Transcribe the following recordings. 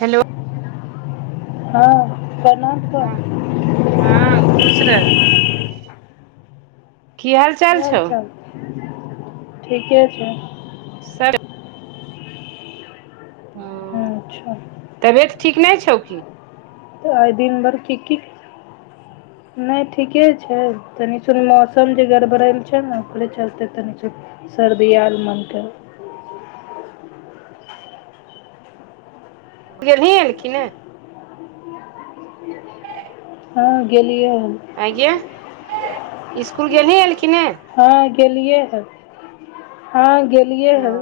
Hello हँ प्रणाम सऽ हँ हँ खुश रह हाल की चाल छौ हालचाल ठीके छै सर हँ अच्छा तबियत ठीक नहि छौ कि तऽ आइ दिन भर कि की नहि ठीके छै तनिसनी मौसम जे गड़बड़ल छै ने ओकरे चलते तनिस सर्दी याल मोन गेलही एलखिन ने हँ गेलियै हन आंयगे इसकुल गेलही हन की नै हँ गेलियै हँ हँ गेलियै ओ हँ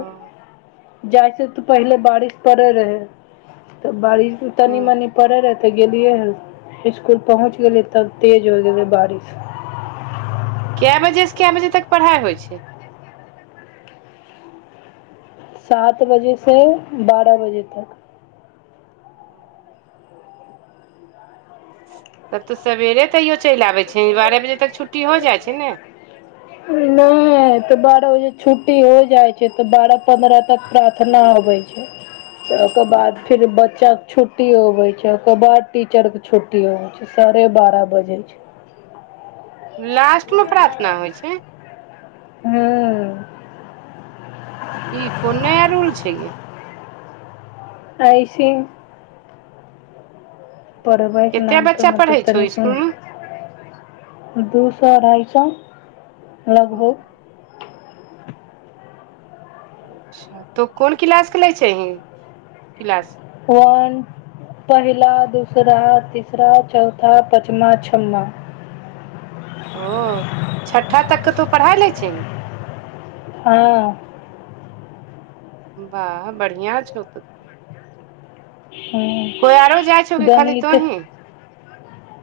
जाइसँ तऽ पहिले बारिश पड़ै रहै तऽ बारिश तनी ह मनी पड़े रहै तऽ गेलियै हन इसकुल पहुँच गेलियै तब तेज हो गेलै बारिश कए बजे से कए बजे तक पढ़ाइ होइ छै सात बजे से बारह बजे तक तब तऽ सबेरे तैयो च इल आबै छै बारह बजे तक छुट्टी हो जाइ छै ने नहि ह तऽ बारह बजे छुट्टी हो जाइ छै तऽ बारह पन्द्रह तक प्रार्थना होबै छै तऽ ओकर बाद फिर बच्चाक के छुट्टी अबै छै ओकर बाद टीचर के छुट्टी अबैछै साढ़े बारह बजै छै लास्ट मे प्रार्थना होइ छै हं ई को नया रूल छै गे आइसी परबाइ एक कते नाम पर बच्चा मत पढ़ै तनी छौ सुन स्कुल मे दू सए अढ़ाइ सए लगभग अच्छा तो कोन किलास के लै छै हीं किलास वन पहिला दूसरा तीसरा चौथा पचमा छम्मा ओ छठा तक के तू पढ़ाय ले छही हँ वाह बढ़िया छौ त कोई आरो जाइ छौ हँ कि खाली गणित तोहीं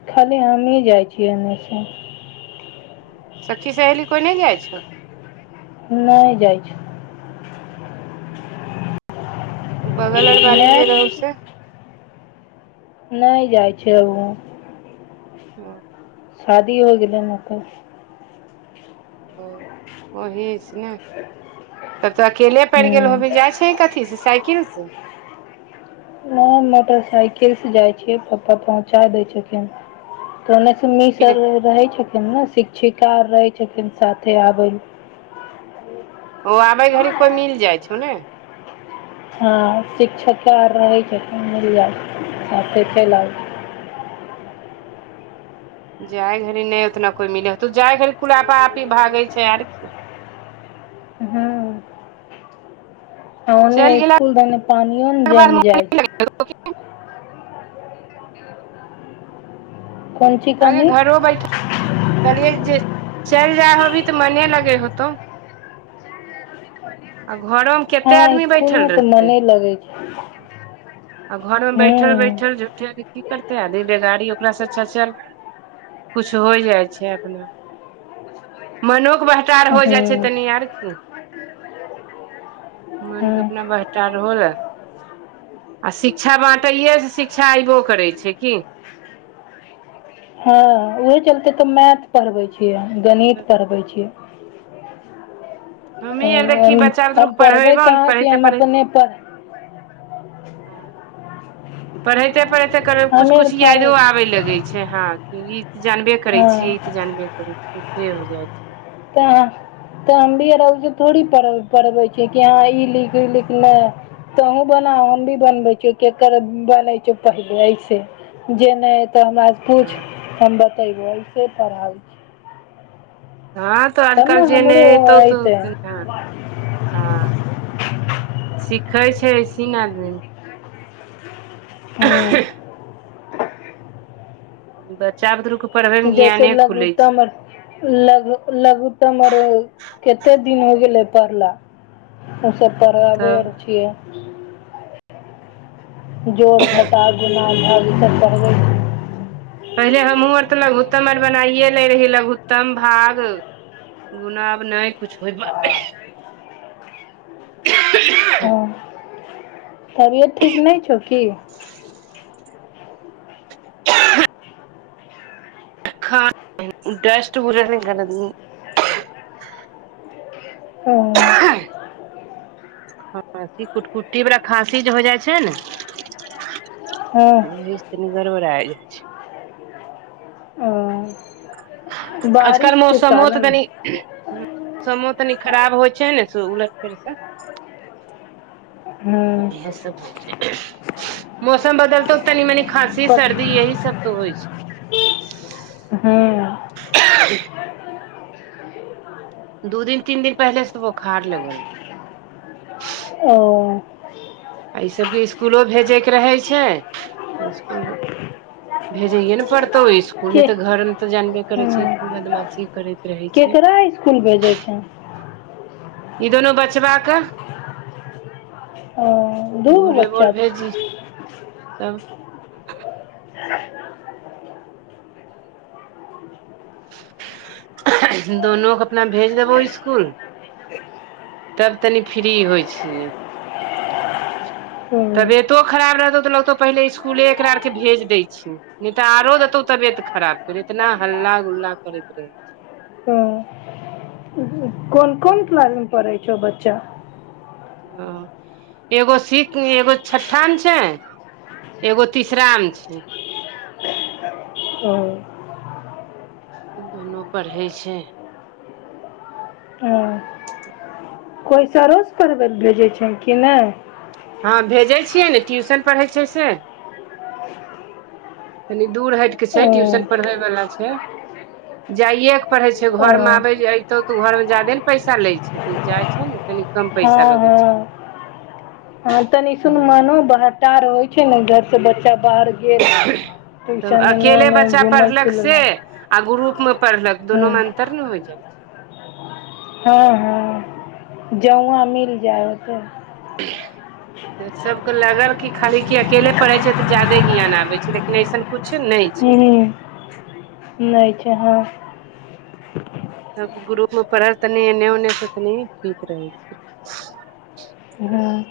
खाली हमहीं जाइ छी एम्हर सँ सखी सहेली कोइ नहि जाइ छौ नहि जाइ छौ बगल आर बाली जे रहौ नहि से नहि जाइ छै ओ हँ शादी हो गेलै नऽ तऽ ओ ओहिसँ [inaudible] तब तऽ अकेले पड़ि गेल होबहीन हूँ जाइ छीहीन कथी से साइकिल से नहि मोटरसाइकिल से जाइ छियै फप्पा पहुँचा दै छथिन ओने से मिस फिर आर रहै छथिन ने शिक्षिका आर रहै छथिन साथे आबै मे ओ आबै घड़ी कोइ मिल जाइ छौ नै हँ शिक्षिका आर रहै छथिन मिल जाइ साथे चलि आबैत छियै। जाय घड़ी नहि उतना कोइ मिलै होतौ जाय घड़ी कुला आपा आपी भागै छै आर की। हँ हँ ओने चलि गेलाके इसकुल दने पानिओ ने बाद जैम मोन जाइ छौ [inaudible] कोन चीज आँय गे कहनी घरो बैठ कहलियै जे चलि जाय होबही तऽ मने लगै होतौ। आ घरोमे हँ स्कूल मे तऽ मने लगे छै आ घरमे बैठल बैठल हूँ झुठे के की करते आदमी बेगारी ओकरासँ छचल कुछ होइ जाइ छै अपना मनोक भा हो जाइ छै हूँ तनि आर की मन के हूँ अपना [unintelligible] तर होल आ शिक्षा बाँटैयेसँ शिक्षा अऐबो करै छै की हँ उहे चलते तऽ मैथ पढ़बे छियै गणित पढ़बै छियै। हमही आर देखी बच्चा [inaudible] हम बुतरुक पढ़बै कहाँ छियै हम अपने पढ़ हँ पढ़ैते पढ़ैते कर कुछ कुछ हमे कुछ पढ़ै याइदो आबे लगै छै हँ कि ई तऽ जानबे करै हँ छियै ई तऽ जानबे करै छियै से हो जाइ छै तऽ तऽ हम भीरहुसँ थोड़ी पढ़बै छियै कि हँ ई लिख ई लिख नहि तोहुँ बना हम भी बनबै छियौ केकर बनै छै पहिले ऐसे जे नहि तऽ हमरासँ पूछ हँ हम बतैबौ अइसे पढ़ाइ हँ तऽ तब आजकल ने जे हमरो नहि एतौ तऽ अयतै हँ सिखै छै ऐसही नऽ आदमी हँ बच्चा बुदरुके जैसे लघुत्तम आर लग लघुत्तम आर केत्ते दिन हो गेलै पढ़ला। उ सभ पढ़ाबै तब आर छियै। जोड़ घटा गुना भाग ई सब पढ़बै। छियै पहिले हमहूँ आर तऽ लघुत्तम आर बनाइये लै रहीयै लघुत्तम भाग गुणा आब नहि कुछ होइ पाबै हम। हँ तबियत ठीक नहि छौ की खा डस्ट बर [unintelligible] कर ओ ह ई कुटकुट्टी बला खाँसी जे हो जाइ छै ने तै हँ से तनि गरबड़ा जाइ छै ओ अजकल बारिशके मौसम ओ तऽ कारण तनी मौसमो तनी खराब होइ छै ने उलट फेर से हँ इएह सब होइ छै मौसम बदलतो तनी मनी खाँसी पक सर्दी यही सब तो होइ छै हँ दू दिन तीन दिन पहिले से बोखार लगल ओ आ ई सबके स्कूलो भेजेके रहे छै स्कूल ‌ [unintelligible] कतहु स्कूल नहि के तऽ घर मे तऽ जानबे करै छै खूब हँ बदमाशी करैत रहै छै केकरा इसकुल भेजै छै ई दुनू बचबा कऽ ओ दू गो भोरे भोर बच्चा छै भेजी तब दुनू के अपना भेज देबौ स्कूल तब तनि फ्री होइ छिय हँ तबियत कतो खरा रहतौ तऽ लगतो पहिले स्कूल एकरा आर के भेज देय छीे नहि तऽ आरो देतौ तबियत खराब केर इतना हल्ला गुल्ला करैत रहे ह कोन कोन क्लास मे पढ़ै छौ बच्चा ह एगो ‌सिक एगो ‌छठ्ठाम छै एगो तीसरा मऽ छै ओ दुनू पढ़ै छै ओ [unintelligible] कोइ सरोस पर भेजै छै कि नहि हँ भेजै छियै नऽ ट्यूशन पढ़ै छै से तनी दूर हट कऽ छै ओ ट्यूशन पढ़ै वला छै जाइए के पड़े छै ओ घर में आबे ऐतौ तू घर में जादे नऽ पैसा ले छै त जाइ छैय नऽ तऽ तनि कम हँ पैसा लगै हँ छै हँ तनि हूँ सुनमनो बहटार होइ छै ने घर से बच्चा बाहर गेल तब ट्यूशन एन्ने अकेले ओन्ने बच्चा घूमल पढ़लक फिरल से आ ग्रुप में पढ़लक दुनु हँ में अंतर ने हो जाय हँ हँ जउआँ मिल जाएतऽ [unintelligible] सभके लगल कि खाली क अकेले पढ़ै छै तऽ ज्यादे ज्ञान आबै छै लेकिन अइसन कुछ नहि [unintelligible] छै नहि छै हाँ त ग्रुप पढ़ल तनी एने ओने से तनी ठीक रहै छै हँ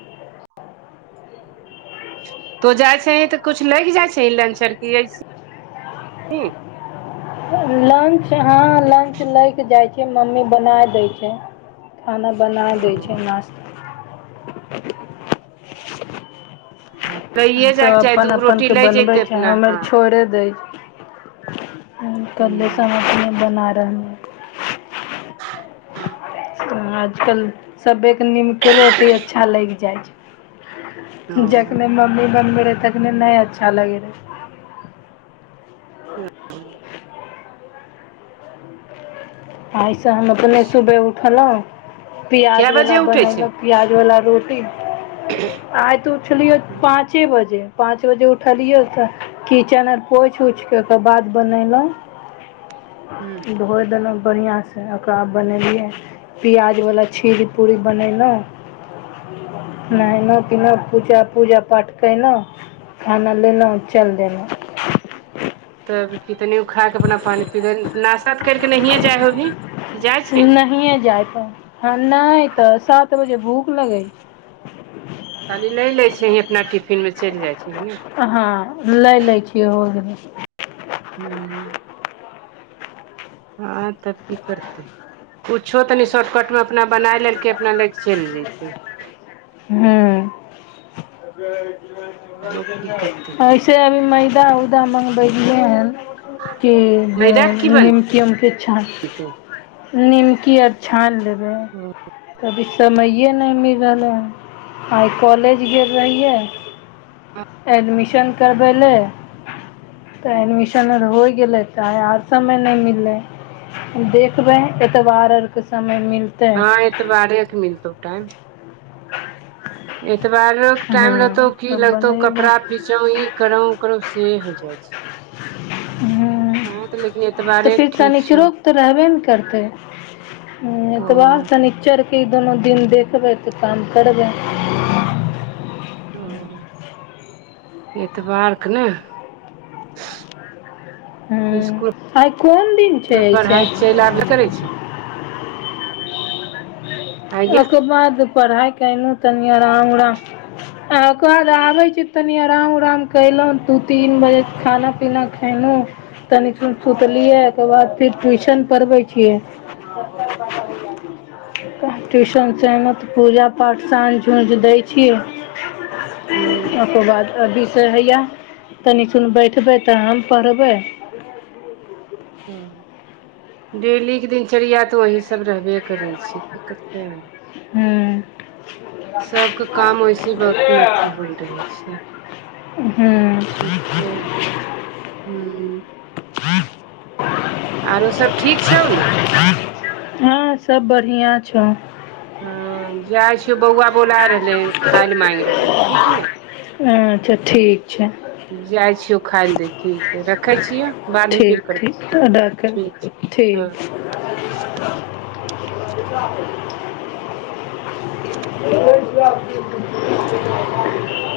तो जाइ छिहि तऽ कुछ लगि जाइ छै लंच की एसही [unintelligible] लंच हँ लंच लैके जाइ छिय मम्मी बना दै छै खाना बना दै ओ छै नाश्ता [unintelligible] सभ जायके चाही अपन दूगो अपन रोटी के लै बनबै जयतै छै अपना हँ हमर छोड़ि दै छै कल्सम ह अपने बना रहे ह हू आजकल सबेके नीमके रोटी अच्छा लागि जाइ ओ छै जखने मम्मी बनबैत रहय तखने नहि अच्छा लगै रहै [inaudible] आ एहिइसँ हम अपने सुबह उठलहूँ कए पिआजवला बजे उठै छै बनेलहुँ पियाज बला रोटी आइ त उठलियौ पाँचे बजे पाँच बजे उठलियै तऽ किचन आर पोछि उछिक क ओक बाद बनेलहुँ हूँ धोइ देलहुँ बढ़िआसँ ओकरा बाद बनेलियै पियाज वला छीर पूरी बनयलहुँ नहेलहु पीलहुँ पूजा पूजा पाठ केलहुँ खाना लेलऽ हुँ चलि देलहुँ तब की तनि खा क अपना पानि पी दे नाशा नहियै करके जैयए जाइ होभी ही नहिए जायत ह नहि तऽ सात बजे भूख लगे खाली लऽ लै छै ही अपना टिफिन मे चलि जाइ छै ने हाँ लै लै छियै हो गेलै हू हँ तऽ की करतै कुछो तनी शॉर्टकट मे अपना बनाय लेलकै अपना लै कऽ चलि जेतै हू आरो की करतै एसे से अभी मैदा उदा मँगबेलियै हन कि जे मैदाके की निमकि उमकि छान बनतै निमकी आओर छानि लेबै ओ कभी समये नहि मिलल हन आइ कॉलेज गेल रहियै हँ एडमिशन करबै ले तऽ एडमिशन आर होइ गेलै तऽ आर समय नेई मिललै देखबै, एतबार आर के समय मिल हँ एतबारेके मिलतौ टाइम एतबारो के हँ टाइम रहतौ की तब लगतौ बनैबै कपड़ा फीचो ई करो ओ करो से हो जाय छै [inaudible] ह्म हँ तऽ लेकिन तऽ एतबारे फेर ठीक छौ शनिचरोके तऽ रहबे ने करतै हू ओ एतबार शनिचरके ई दुनू दिन देखबै तऽ काम करबै ओ एतबारके ने हँ इस्कुल आइ कोन दिन छै अइसे पढ़ाइ चलि आबे ने करै छी आइ गे ओकर बाद पढ़ाइ कयलौं तनी आराम ओराम आ ओकर बाद आबै छी तनी आराम उराम कयलहुँ दू तीन बजे खाना पीना खेलहु तनी सुत सुतलियै ओ बाद फेर ट्यूशन पढ़बै छियै [unintelligible] ट्यूशन से एलौं तऽ पूजा पाठ साँझ उंझ दै छी हू ओकर बाद अभी से हइए तनिसन बैठबै तऽ हम पढ़बै ओ डेली के दिनचर्या तऽ वही सब रहबे करै छी की करते हॅं सबके काम वैसे बहुत अथी [unintelligible] होल रहै छै हू ठीके हू आरो सभ ठीक छौ ने हँ सब बढ़िया छौ हऽ जाइ छियौ बौआ बोला रहले खाय लऽ मागि रहलै ठीक ने अच्छा ठीक छै जाइ छियौ खाय ले दै ले ठीक रखै छियौ, बादमे ठीक फेर करबौ। ठीक फेर राखै ठीक छै हँ। ठीक [unintelligible]